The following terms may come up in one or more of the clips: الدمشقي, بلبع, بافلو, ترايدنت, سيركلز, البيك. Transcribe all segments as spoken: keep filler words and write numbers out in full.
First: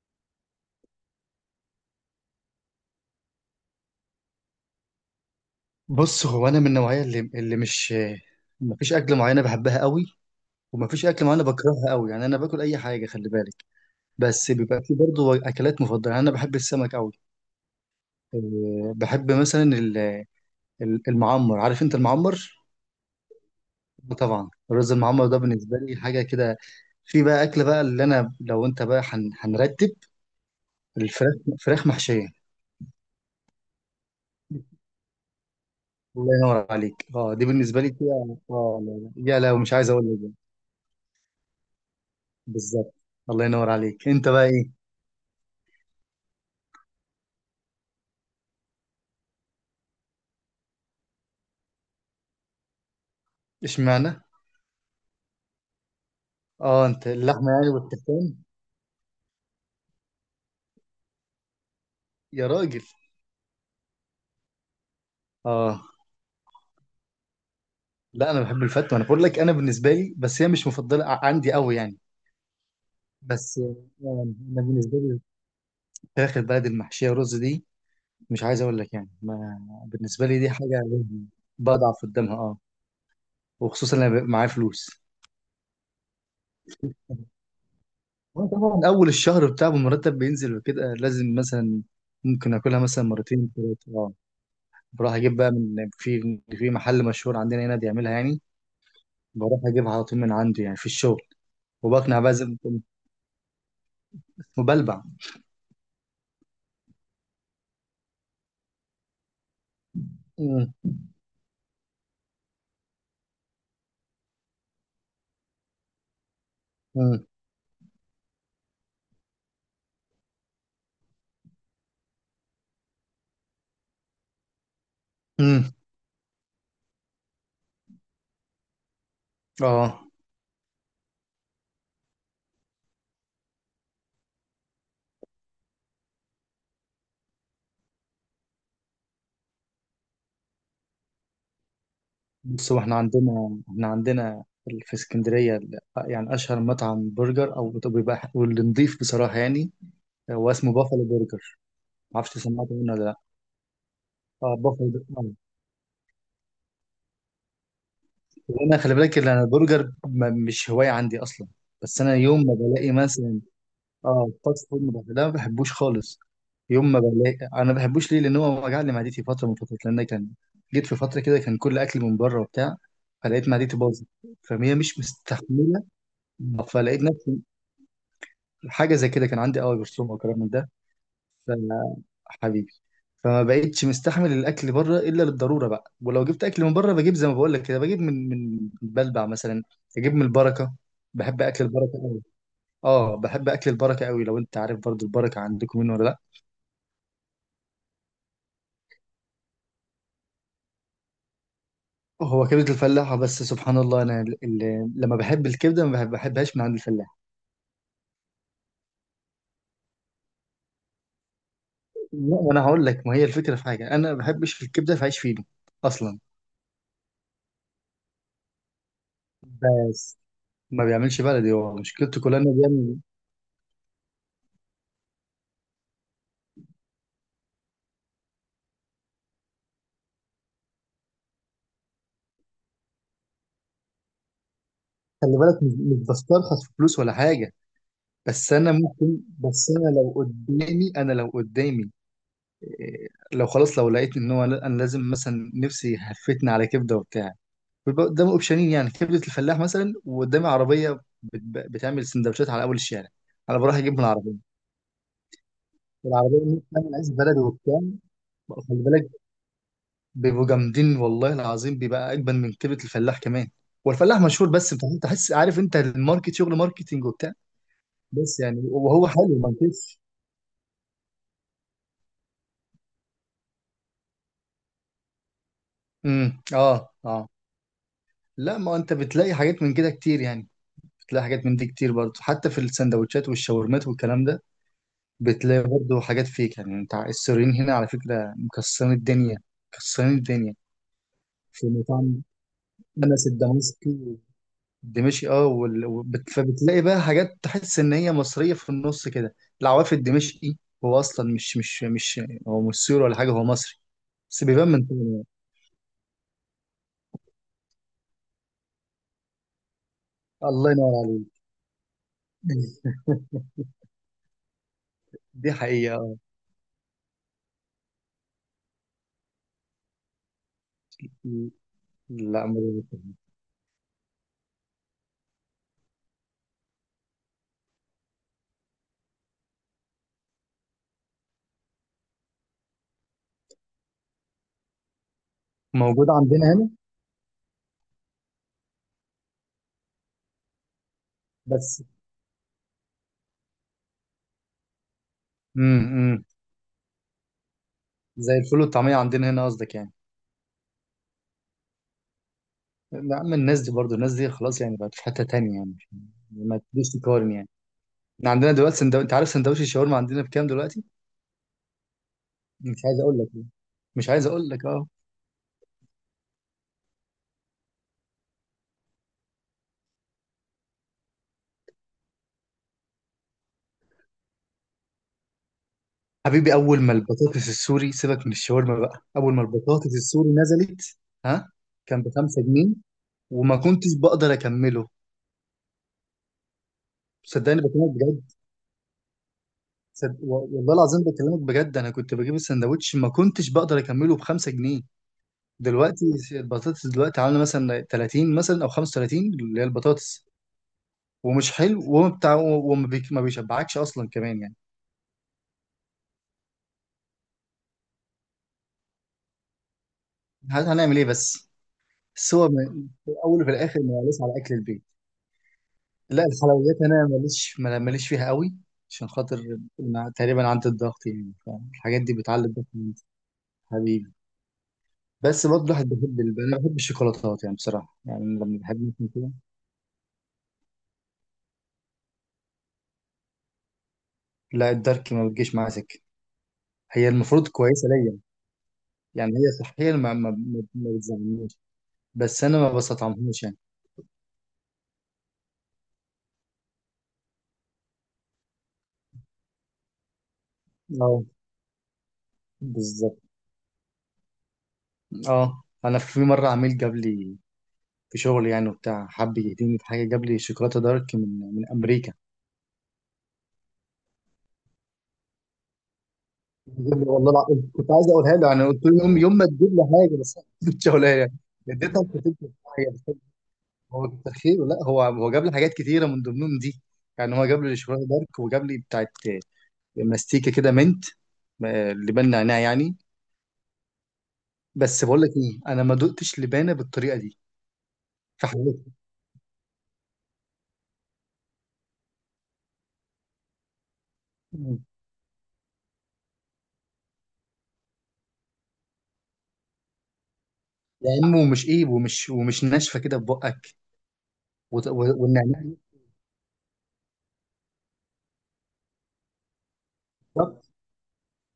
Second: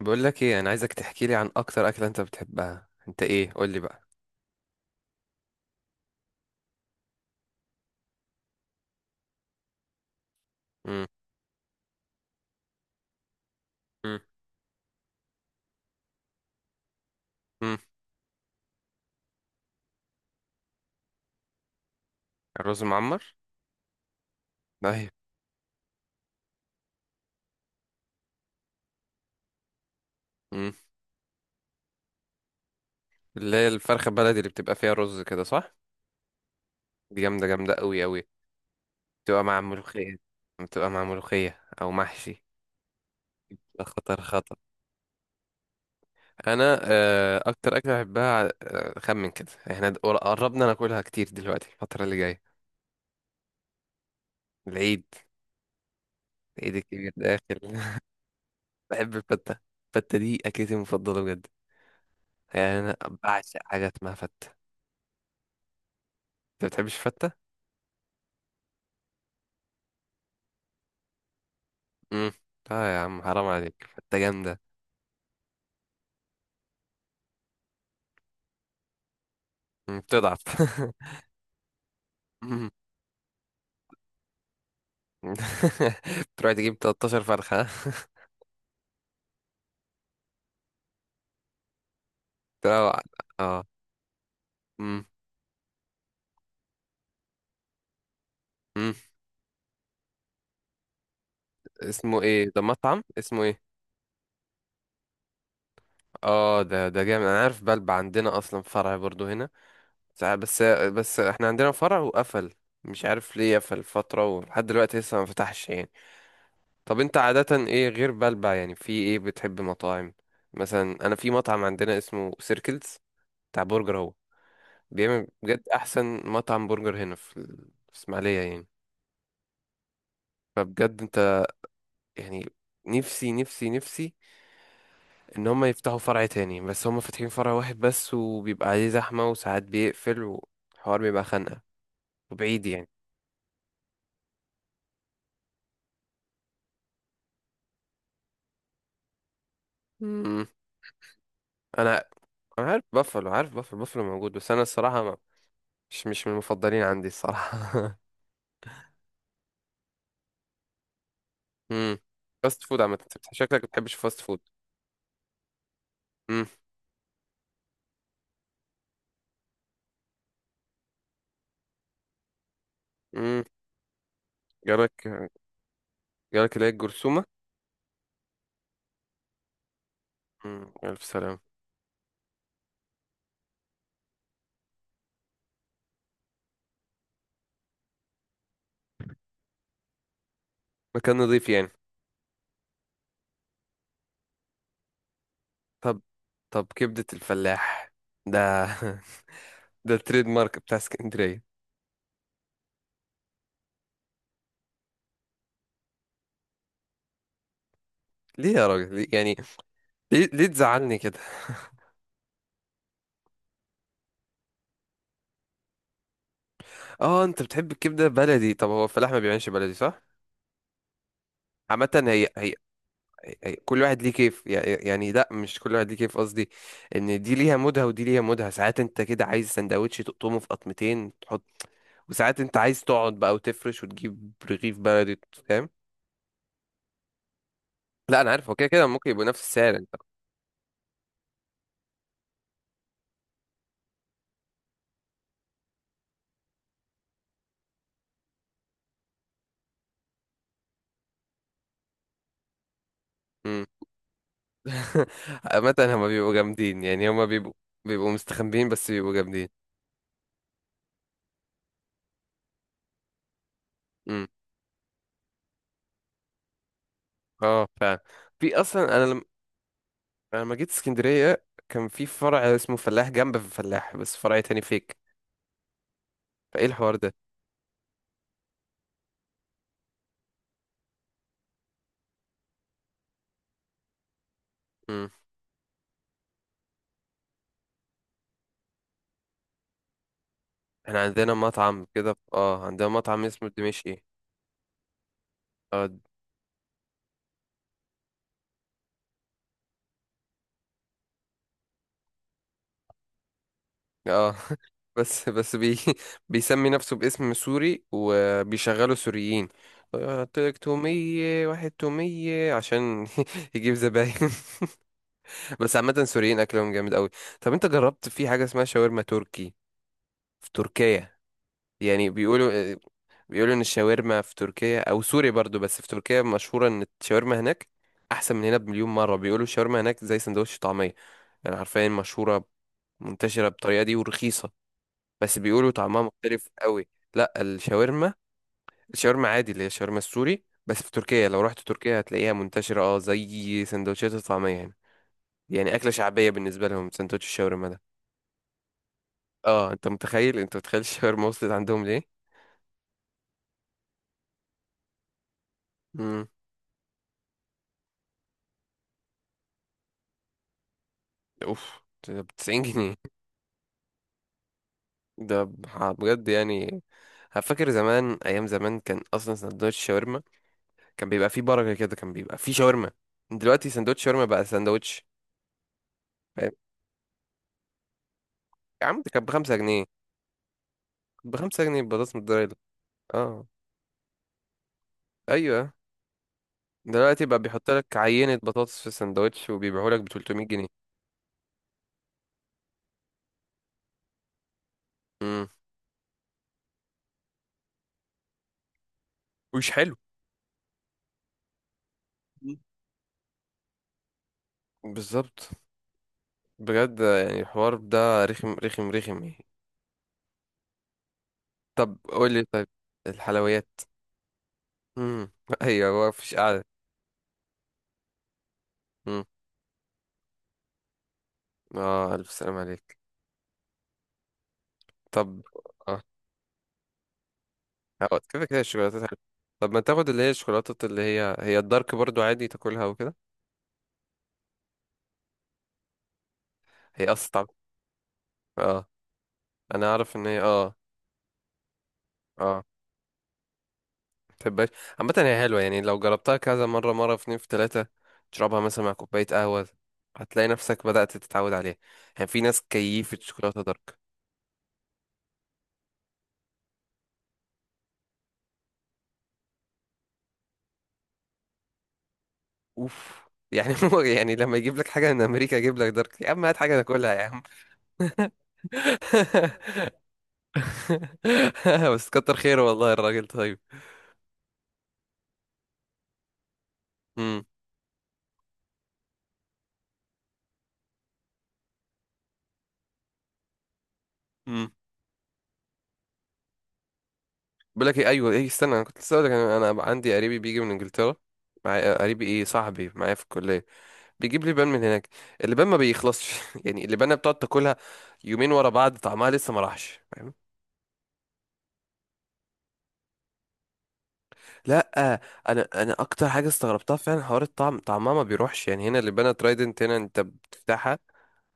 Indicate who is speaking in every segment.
Speaker 1: بقول لك ايه، انا عايزك تحكي لي عن اكتر اكله انت بتحبها، انت ايه؟ قول لي بقى.
Speaker 2: بص هو انا من النوعيه اللي اللي مش مفيش اكل معينه بحبها قوي، ومفيش
Speaker 1: امم.
Speaker 2: اكل معينه بكرهها قوي. يعني انا باكل اي حاجه، خلي بالك.
Speaker 1: امم.
Speaker 2: بس بيبقى في برضه اكلات مفضله. يعني انا بحب السمك قوي.
Speaker 1: امم.
Speaker 2: أه، بحب مثلا ال- ال- المعمر. عارف انت المعمر؟
Speaker 1: الرز المعمر.
Speaker 2: طبعا الرز
Speaker 1: ايوه.
Speaker 2: المعمر ده بالنسبه لي حاجه كده. في بقى اكله بقى اللي انا، لو انت بقى هن- هنرتب،
Speaker 1: امم.
Speaker 2: الفراخ، فراخ محشيه.
Speaker 1: اللي هي الفرخه البلدي اللي بتبقى فيها رز كده، صح؟
Speaker 2: الله ينور عليك،
Speaker 1: دي
Speaker 2: اه دي
Speaker 1: جامده جامده
Speaker 2: بالنسبه لي
Speaker 1: قوي قوي.
Speaker 2: كده. اه لا لا، يا
Speaker 1: بتبقى
Speaker 2: لو
Speaker 1: مع
Speaker 2: مش عايز اقول
Speaker 1: ملوخيه.
Speaker 2: لك.
Speaker 1: بتبقى مع ملوخيه او محشي.
Speaker 2: بالظبط. الله ينور
Speaker 1: ده
Speaker 2: عليك،
Speaker 1: خطر
Speaker 2: انت بقى
Speaker 1: خطر.
Speaker 2: ايه؟
Speaker 1: انا آه، اكتر اكله بحبها، آه، خمن كده احنا د- قربنا ناكلها كتير دلوقتي، الفتره اللي جايه.
Speaker 2: اشمعنى؟
Speaker 1: العيد. العيد
Speaker 2: اه انت
Speaker 1: الكبير داخل.
Speaker 2: اللحمه يعني والتفتان.
Speaker 1: بحب الفته. الفته دي اكلتي المفضله بجد.
Speaker 2: يا
Speaker 1: يعني
Speaker 2: راجل.
Speaker 1: انا. بعشق حاجه اسمها فته.
Speaker 2: اه،
Speaker 1: انت بتحبش الفتة؟
Speaker 2: لا انا بحب الفتة، انا بقول لك، انا بالنسبه لي بس هي مش مفضله ع- عندي قوي يعني.
Speaker 1: امم. اه يا عم، حرام
Speaker 2: بس يعني،
Speaker 1: عليك، فتة
Speaker 2: انا
Speaker 1: جامدة.
Speaker 2: بالنسبه لي فراخ البلد المحشيه رز دي، مش عايز اقول لك يعني. ما
Speaker 1: مم،
Speaker 2: بالنسبه لي
Speaker 1: بتضعف.
Speaker 2: دي حاجه بضعف قدامها اه.
Speaker 1: مم.
Speaker 2: وخصوصا لما بيبقى معايا فلوس.
Speaker 1: بتروح تجيب تلتاشر فرخة، ها؟
Speaker 2: وانا طبعا اول الشهر بتاع المرتب بينزل وكده، لازم مثلا ممكن اكلها
Speaker 1: تروح.
Speaker 2: مثلا مرتين
Speaker 1: اه.
Speaker 2: ثلاثه اه.
Speaker 1: مم.
Speaker 2: بروح اجيب بقى من في في محل مشهور عندنا هنا بيعملها يعني.
Speaker 1: مم.
Speaker 2: بروح اجيبها على طول من عنده، يعني في الشغل. وبقنع
Speaker 1: اسمه
Speaker 2: بقى زي
Speaker 1: ايه
Speaker 2: ما
Speaker 1: ده؟
Speaker 2: كنت
Speaker 1: مطعم اسمه ايه؟
Speaker 2: وبلبع.
Speaker 1: اه ده ده جامد، انا عارف بلبع، عندنا اصلا فرع برضو هنا. ساعة- بس.
Speaker 2: مم.
Speaker 1: بس احنا عندنا فرع وقفل. مش عارف ليه قفل فترة ولحد دلوقتي لسه ما فتحش يعني. طب انت
Speaker 2: مم.
Speaker 1: عادة ايه غير بلبع؟ يعني في ايه بتحب مطاعم؟ مثلا انا في مطعم عندنا اسمه سيركلز. بتاع برجر هو. بيعمل
Speaker 2: مم.
Speaker 1: بجد احسن مطعم برجر هنا في ال- في اسماعيليه يعني.
Speaker 2: اه.
Speaker 1: فبجد انت. يعني. نفسي نفسي نفسي. ان هم يفتحوا فرع تاني، بس هم فاتحين فرع واحد بس وبيبقى عليه زحمه وساعات بيقفل، والحوار بيبقى خانقه. وبعيد
Speaker 2: بص هو
Speaker 1: يعني.
Speaker 2: احنا عندنا احنا عندنا في اسكندرية ال- يعني أشهر مطعم برجر أو بيبقى واللي نضيف بصراحة، يعني
Speaker 1: مم.
Speaker 2: هو اسمه بافلو برجر.
Speaker 1: انا
Speaker 2: معرفش سمعت
Speaker 1: انا
Speaker 2: عنه
Speaker 1: عارف
Speaker 2: ولا لأ.
Speaker 1: بافلو، عارف بافلو، بافلو موجود، بس
Speaker 2: اه
Speaker 1: انا
Speaker 2: بافلو
Speaker 1: الصراحه ما
Speaker 2: آه.
Speaker 1: مش مش من المفضلين عندي الصراحه.
Speaker 2: وأنا خلي بالك إن أنا البرجر ما- مش هواية عندي أصلا.
Speaker 1: امم.
Speaker 2: بس أنا يوم ما
Speaker 1: فاست فود
Speaker 2: بلاقي
Speaker 1: عامه، انت بت-
Speaker 2: مثلا.
Speaker 1: شكلك ما بتحبش فاست
Speaker 2: اه
Speaker 1: فود.
Speaker 2: الفاست فود ما بح- لا ما بحبوش خالص.
Speaker 1: امم.
Speaker 2: يوم ما بلاقي، انا ما بحبوش ليه؟ لان هو وجع لي معدتي فتره من فترات. لان كان جيت في فتره كده كان كل اكل من بره وبتاع،
Speaker 1: امم.
Speaker 2: فلقيت معدتي باظت، فهي
Speaker 1: جالك.
Speaker 2: مش مستحمله.
Speaker 1: جالك
Speaker 2: مم.
Speaker 1: اللي هي
Speaker 2: فلقيت
Speaker 1: الجرثومه.
Speaker 2: نفسي حاجه زي كده، كان عندي قوي برسوم او كلام من
Speaker 1: امم
Speaker 2: ده.
Speaker 1: الف سلامه.
Speaker 2: ف- حبيبي. فما بقتش مستحمل الاكل بره الا للضروره بقى. ولو جبت اكل من بره بجيب زي ما بقول لك كده، بجيب من من بلبع مثلا، اجيب من البركه.
Speaker 1: مكان
Speaker 2: بحب
Speaker 1: نظيف
Speaker 2: اكل
Speaker 1: يعني.
Speaker 2: البركه قوي. اه بحب اكل البركه قوي. لو انت عارف برضو البركه عندكم منه
Speaker 1: طب.
Speaker 2: ولا لا.
Speaker 1: طب كبدة الفلاح. ده. ده التريد مارك بتاع اسكندرية.
Speaker 2: هو كبدة الفلاح، بس سبحان الله أنا ال- ال- لما بحب الكبدة ما بحب- بحبهاش من عند الفلاح.
Speaker 1: ليه يا راجل؟ ليه- يعني. ليه, ليه تزعلني كده.
Speaker 2: لا وأنا هقول لك، ما هي الفكرة في حاجة، أنا ما بحبش الكبدة في عيش فينو أصلا.
Speaker 1: اه انت بتحب الكبدة بلدي، طب هو الفلاح ما بيعملش بلدي، صح؟
Speaker 2: بس ما بيعملش بلدي، هو
Speaker 1: عامة
Speaker 2: مشكلته
Speaker 1: هي,
Speaker 2: كلها
Speaker 1: هي,
Speaker 2: إنه بيعمل.
Speaker 1: هي كل واحد ليه كيف يع- يعني، لا مش كل واحد ليه كيف، قصدي. ان دي ليها مودها ودي ليها مودها، ساعات انت كده عايز سندوتش تقطمه في قطمتين تحط. وساعات انت عايز تقعد بقى وتفرش وتجيب رغيف بلدي،
Speaker 2: خلي بالك،
Speaker 1: فاهم؟
Speaker 2: مش مش بسترخص في فلوس ولا حاجة.
Speaker 1: لا انا عارف،
Speaker 2: بس
Speaker 1: هو كده
Speaker 2: أنا
Speaker 1: كده ممكن
Speaker 2: ممكن،
Speaker 1: يبقوا نفس
Speaker 2: بس
Speaker 1: السعر،
Speaker 2: أنا
Speaker 1: انت.
Speaker 2: لو قدامي أنا لو قدامي إيه، لو خلاص لو لقيت إن هو لا- أنا لازم مثلا نفسي هفتني على كبدة وبتاع، بيبقى قدامي اوبشنين. يعني كبده الفلاح مثلا، وقدامي عربيه بت- بتعمل سندوتشات على اول الشارع، انا
Speaker 1: إمم.
Speaker 2: بروح اجيب من العربيه.
Speaker 1: عامة هما بيبقوا
Speaker 2: العربيه دي
Speaker 1: جامدين،
Speaker 2: بتعمل
Speaker 1: يعني
Speaker 2: عيش
Speaker 1: هما
Speaker 2: بلدي
Speaker 1: بيبقوا.
Speaker 2: وبتاع.
Speaker 1: بيبقوا مستخبيين
Speaker 2: خلي
Speaker 1: بس
Speaker 2: بالك،
Speaker 1: بيبقوا جامدين.
Speaker 2: بيبقوا جامدين والله العظيم، بيبقى اجمل من كبده الفلاح كمان. والفلاح
Speaker 1: امم.
Speaker 2: مشهور بس بتحس تحس- عارف انت الماركت، شغل ماركتينج وبتاع.
Speaker 1: اه فعلا.
Speaker 2: بس
Speaker 1: في
Speaker 2: يعني،
Speaker 1: اصلا انا
Speaker 2: وهو
Speaker 1: لما.
Speaker 2: حلو ما انكرش.
Speaker 1: أنا لما جيت اسكندرية كان في فرع اسمه فلاح، جنب في فلاح، بس فرع تاني فيك.
Speaker 2: امم
Speaker 1: فايه
Speaker 2: اه
Speaker 1: الحوار ده؟
Speaker 2: اه. لا ما انت بتلاقي حاجات من كده كتير يعني. بتلاقي حاجات من دي كتير برضه، حتى في السندوتشات والشاورمات والكلام ده.
Speaker 1: امم.
Speaker 2: بتلاقي برضه حاجات فيك. يعني انت السوريين هنا على فكرة مكسرين الدنيا، مكسرين الدنيا.
Speaker 1: احنا عندنا
Speaker 2: في
Speaker 1: مطعم كده،
Speaker 2: مطعم
Speaker 1: اه عندنا مطعم
Speaker 2: أنس
Speaker 1: اسمه الدمشقي.
Speaker 2: الدمشقي، الدمشقي اه. وال...
Speaker 1: اه د-
Speaker 2: وبت- فبتلاقي بقى حاجات تحس إن هي مصرية في النص كده. العواف الدمشقي هو أصلا مش مش مش هو مش سوري ولا حاجة، هو مصري.
Speaker 1: اه.
Speaker 2: بس بيبان من تاني.
Speaker 1: بس بس بي بيسمي نفسه باسم سوري وبيشغلوا سوريين. قلت لك
Speaker 2: الله ينور عليك.
Speaker 1: تومية، واحد تومية عشان يجيب زباين.
Speaker 2: دي
Speaker 1: بس عامة
Speaker 2: حقيقة.
Speaker 1: سوريين أكلهم جامد أوي. طب أنت جربت في حاجة اسمها شاورما تركي؟ في تركيا. يعني
Speaker 2: لا
Speaker 1: بيقولوا. بيقولوا إن الشاورما في تركيا أو سوريا برضو، بس في تركيا مشهورة إن الشاورما هناك. أحسن من هنا بمليون مرة. بيقولوا الشاورما هناك زي سندوتش طعمية. يعني حرفيا مشهورة. منتشرة بالطريقة دي ورخيصة. بس بيقولوا طعمها
Speaker 2: موجود عندنا
Speaker 1: مختلف
Speaker 2: هنا
Speaker 1: أوي. لا الشاورما. الشاورما عادي، اللي هي الشاورما السوري، بس في تركيا لو رحت
Speaker 2: بس.
Speaker 1: تركيا هتلاقيها منتشرة، اه زي سندوتشات الطعمية هنا. يعني
Speaker 2: امم
Speaker 1: أكلة
Speaker 2: أمم.
Speaker 1: شعبية بالنسبة لهم سندوتش الشاورما ده.
Speaker 2: زي الفول والطعمية عندنا هنا
Speaker 1: اه
Speaker 2: قصدك
Speaker 1: انت
Speaker 2: يعني.
Speaker 1: متخيل، انت متخيل الشاورما وصلت عندهم ليه؟
Speaker 2: يا عم الناس دي برضو، الناس دي خلاص يعني بقت في حتة تانية يعني
Speaker 1: امم.
Speaker 2: يعني ما تقدرش تقارن يعني. احنا عندنا دلوقتي سندو... انت عارف سندوتش الشاورما عندنا بكام دلوقتي؟
Speaker 1: اوف. ده ب 90
Speaker 2: مش
Speaker 1: جنيه
Speaker 2: عايز اقول لك يعني. مش عايز اقول لك اه.
Speaker 1: ده ب- بجد يعني. فاكر زمان، ايام زمان كان اصلا سندوتش شاورما. كان بيبقى فيه بركه كده، كان بيبقى فيه شاورما. دلوقتي سندوتش شاورما بقى سندوتش. فاهم؟
Speaker 2: حبيبي، اول ما البطاطس السوري، سيبك من الشاورما
Speaker 1: يا عم،
Speaker 2: بقى،
Speaker 1: ده كان
Speaker 2: اول ما
Speaker 1: بخمسة جنيه.
Speaker 2: البطاطس السوري نزلت. ها
Speaker 1: بخمسة جنيه
Speaker 2: كان ب
Speaker 1: بطاطس
Speaker 2: 5
Speaker 1: متضربة.
Speaker 2: جنيه
Speaker 1: اه.
Speaker 2: وما كنتش بقدر اكمله.
Speaker 1: ايوه. دلوقتي بقى
Speaker 2: صدقني
Speaker 1: بيحط
Speaker 2: بكلمك
Speaker 1: لك
Speaker 2: بجد.
Speaker 1: عينه بطاطس في السندوتش وبيبيعه لك ب
Speaker 2: صد...
Speaker 1: 300
Speaker 2: و-
Speaker 1: جنيه
Speaker 2: والله العظيم بكلمك بجد، انا كنت بجيب السندوتش ما كنتش بقدر اكمله ب خمسة جنيه.
Speaker 1: امم.
Speaker 2: دلوقتي البطاطس دلوقتي عامله مثلا تلاتين مثلا او خمسة وتلاتين اللي هي
Speaker 1: ومش حلو.
Speaker 2: البطاطس. ومش حلو وما بتاع
Speaker 1: مم.
Speaker 2: وما بيك- ما بيشبعكش اصلا كمان يعني.
Speaker 1: بالظبط. بجد يعني الحوار ده رخم رخم رخم يعني.
Speaker 2: ه- هنعمل ايه بس؟
Speaker 1: طب قول
Speaker 2: بس
Speaker 1: لي
Speaker 2: هو
Speaker 1: طيب.
Speaker 2: م- في الاول وفي
Speaker 1: الحلويات.
Speaker 2: الاخر ماليش على اكل البيت.
Speaker 1: امم. ايوه. هو
Speaker 2: لا
Speaker 1: مفيش قعده.
Speaker 2: الحلويات انا ماليش ما- ماليش فيها قوي، عشان
Speaker 1: امم.
Speaker 2: خاطر أنا تقريبا عندي الضغط يعني، فالحاجات دي
Speaker 1: اه الف
Speaker 2: بتعلي
Speaker 1: سلام
Speaker 2: الضغط من.
Speaker 1: عليك.
Speaker 2: حبيبي.
Speaker 1: طب.
Speaker 2: بس برضه الواحد
Speaker 1: اه،
Speaker 2: بيحب ال- انا بحب الشوكولاتات يعني بصراحه،
Speaker 1: هو
Speaker 2: يعني
Speaker 1: كده
Speaker 2: لما
Speaker 1: كده
Speaker 2: بحب
Speaker 1: الشوكولاتات
Speaker 2: مثلا
Speaker 1: حلوة.
Speaker 2: كده.
Speaker 1: طب ما تاخد اللي هي الشوكولاتة، اللي هي هي الدارك برضو عادي تاكلها وكده.
Speaker 2: لا الدارك ما بتجيش معايا سكه،
Speaker 1: هي
Speaker 2: هي
Speaker 1: اصلا طعم.
Speaker 2: المفروض كويسه ليا.
Speaker 1: اه.
Speaker 2: يعني هي
Speaker 1: انا
Speaker 2: صحيا ما
Speaker 1: اعرف ان
Speaker 2: ما,
Speaker 1: هي،
Speaker 2: ما
Speaker 1: اه.
Speaker 2: ما بتزعلنيش، بس انا
Speaker 1: اه.
Speaker 2: ما بستطعمهاش يعني.
Speaker 1: متحبهاش. عامة هي حلوة، يعني لو جربتها كذا مرة مرة في اتنين في تلاتة. تشربها مثلا مع كوباية قهوة. هتلاقي نفسك بدأت
Speaker 2: اه
Speaker 1: تتعود عليها. يعني في ناس كيفة
Speaker 2: بالظبط.
Speaker 1: شوكولاتة دارك.
Speaker 2: اه انا في مره عميل جاب لي في شغل، يعني وبتاع حب يهديني في حاجه، جاب لي شوكولاته دارك من من امريكا.
Speaker 1: اوف. يعني، هو يعني لما يجيب لك حاجه من امريكا يجيب لك دارك؟ يا عم هات حاجه
Speaker 2: جاب لي،
Speaker 1: ناكلها يا
Speaker 2: والله
Speaker 1: عم.
Speaker 2: العظيم كنت عايز اقولها له، يعني قلت له يوم، يوم ما تجيب لي حاجه بس ما كنتش هقولها يعني. اديتها
Speaker 1: بس
Speaker 2: لخطيبتي
Speaker 1: كتر خيره
Speaker 2: وبتاع، هي
Speaker 1: والله،
Speaker 2: بس-
Speaker 1: الراجل طيب.
Speaker 2: هو تخيل. لا هو هو جاب لي حاجات كتيره من ضمنهم دي. يعني
Speaker 1: امم.
Speaker 2: هو جاب لي شوكولاته دارك وجاب لي بتاعت ماستيكه كده، منت آه، لبان نعناع يعني.
Speaker 1: امم.
Speaker 2: بس بقول لك ايه، انا ما دقتش لبانه بالطريقه دي
Speaker 1: بقول لك ايه، ايوه ايه
Speaker 2: في
Speaker 1: استنى، انا
Speaker 2: حياتي.
Speaker 1: كنت لسه هقول لك، انا أنا عندي قريبي بيجي من انجلترا. معايا قريبي، ايه صاحبي معايا في الكليه. بيجيب لي بان من هناك. اللبان ما بيخلصش. يعني اللبانه بتقعد تاكلها. يومين ورا بعض طعمها لسه ما راحش، فاهم؟
Speaker 2: يا عم ومش ايه، ومش ومش ناشفه كده في بقك؟ وت-
Speaker 1: لا.
Speaker 2: و- والنعناع.
Speaker 1: انا انا اكتر حاجه استغربتها فعلا حوار الطعم، طعمها ما بيروحش يعني، هنا اللبانه ترايدنت هنا انت
Speaker 2: بالظبط.
Speaker 1: بتفتحها.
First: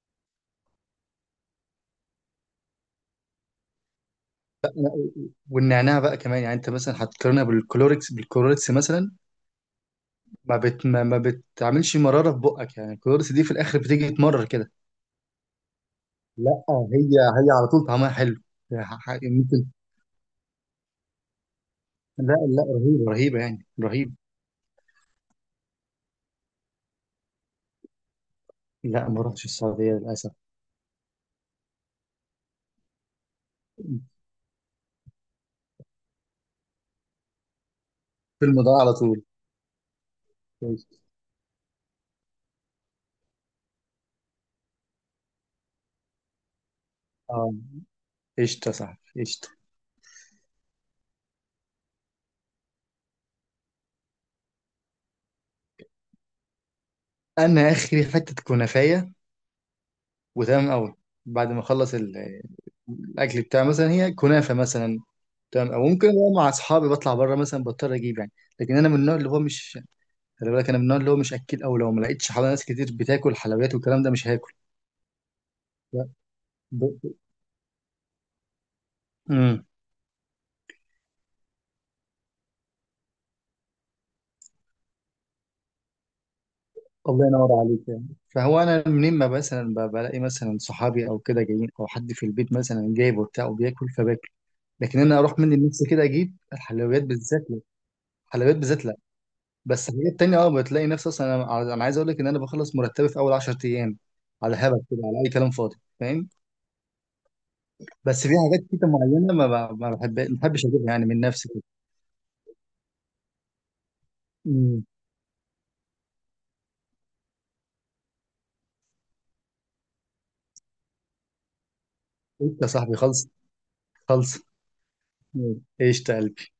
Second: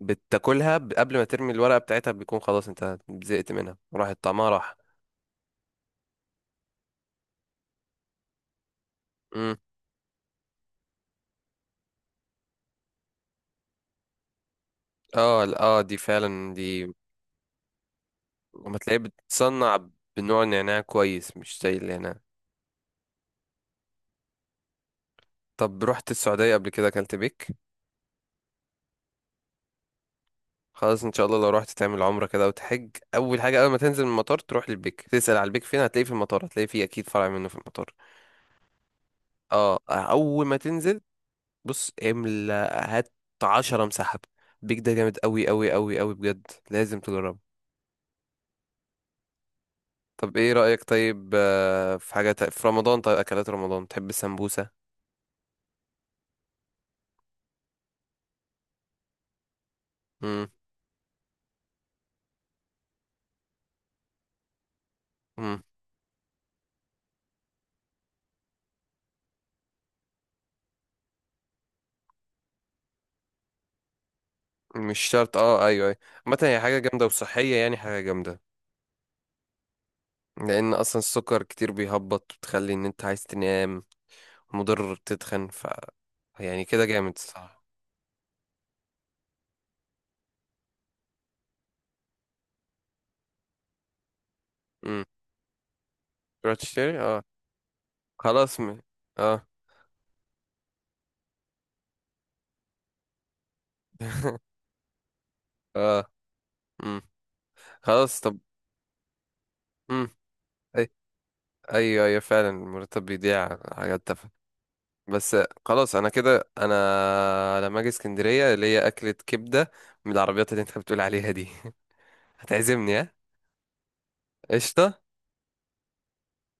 Speaker 1: بتاكلها ب- قبل ما ترمي الورقة بتاعتها بيكون خلاص، انت زهقت منها راح طعمها راح.
Speaker 2: والنعناع بقى كمان، يعني انت مثلا هتقارنها بالكلوركس، بالكلوركس مثلا
Speaker 1: امم.
Speaker 2: ما بت ما, ما بتعملش مراره في بقك. يعني الكلوركس دي في الاخر بتيجي تمرر كده.
Speaker 1: اه ال- اه دي فعلا
Speaker 2: لا
Speaker 1: دي.
Speaker 2: هي، هي على طول طعمها حلو.
Speaker 1: لما
Speaker 2: يعني
Speaker 1: تلاقيه
Speaker 2: ح- ح- ممكن.
Speaker 1: بتصنع. بنوع نعناع كويس، مش زي النعناع.
Speaker 2: لا لا رهيبه رهيبه يعني رهيب.
Speaker 1: طب رحت السعودية قبل كده، اكلت بيك؟
Speaker 2: لا ما رحتش السعوديه للاسف.
Speaker 1: خلاص، ان شاء الله لو رحت تعمل عمرة كده وتحج، اول حاجة اول ما تنزل من المطار تروح للبيك، تسأل على البيك فين، هتلاقيه في المطار، هتلاقيه فيه اكيد فرع منه في المطار.
Speaker 2: الفيلم ده على طول.
Speaker 1: اه اول ما
Speaker 2: كويس.
Speaker 1: تنزل. بص، املا. هات. عشرة مسحب. بيك ده جامد قوي قوي قوي قوي بجد، لازم تجربه.
Speaker 2: اه قشطه، صح قشطه.
Speaker 1: طب ايه رأيك طيب، آه، في حاجة تا- في رمضان، طيب اكلات رمضان، تحب السمبوسة؟
Speaker 2: انا اخري حته كنافيه،
Speaker 1: امم.
Speaker 2: وتمام قوي. بعد ما اخلص ال- الاكل بتاعي مثلا، هي كنافه مثلا،
Speaker 1: امم.
Speaker 2: تمام. او ممكن هو مع اصحابي بطلع بره مثلا، بضطر اجيب يعني. لكن انا من النوع اللي هو مش، خلي بالك انا من النوع اللي هو مش اكل. او لو ما لقيتش حوالي ناس كتير بتاكل حلويات والكلام ده، مش هاكل.
Speaker 1: مش شرط، اه ايوه ايوه.
Speaker 2: لا،
Speaker 1: عامة هي حاجة
Speaker 2: ب...
Speaker 1: جامدة
Speaker 2: ب-
Speaker 1: وصحية، يعني حاجة جامدة.
Speaker 2: امم.
Speaker 1: لان اصلا السكر كتير بيهبط، بتخلي ان انت عايز تنام. مضر بتتخن، ف. يعني كده جامد،
Speaker 2: الله ينور
Speaker 1: صح؟
Speaker 2: عليك يعني. فهو انا منين ما مثلا ب- بلاقي مثلا صحابي او كده جايين، او حد في البيت مثلا جايب وبتاع وبياكل، فباكل. لكن
Speaker 1: امم.
Speaker 2: انا اروح مني لنفسي كده اجيب
Speaker 1: تروح تشتري،
Speaker 2: الحلويات
Speaker 1: اه.
Speaker 2: بالذات، لا. الحلويات
Speaker 1: خلاص م...
Speaker 2: بالذات لا.
Speaker 1: اه.
Speaker 2: بس الحاجات التانية اه بتلاقي نفسي، اصلا انا، انا عايز اقول لك ان انا بخلص مرتبي في اول عشرة ايام، على هبل كده، على اي كلام فاضي
Speaker 1: اه.
Speaker 2: فاهم.
Speaker 1: امم. خلاص،
Speaker 2: بس في
Speaker 1: طب.
Speaker 2: حاجات كده معينه ما ب- ما
Speaker 1: امم.
Speaker 2: بحب ما بحبش اجيبها
Speaker 1: ايوه
Speaker 2: يعني من نفسي كده.
Speaker 1: ايوه أيوة، فعلا المرتب بيضيع على حاجات.
Speaker 2: امم.
Speaker 1: بس. خلاص انا كده انا لما اجي اسكندريه اللي هي اكله كبده. من العربيات اللي انت بتقول عليها دي.
Speaker 2: قشطة يا صاحبي،
Speaker 1: هتعزمني، ها؟
Speaker 2: خلص خلص.
Speaker 1: قشطه.
Speaker 2: مم. قشطة يا قلبي.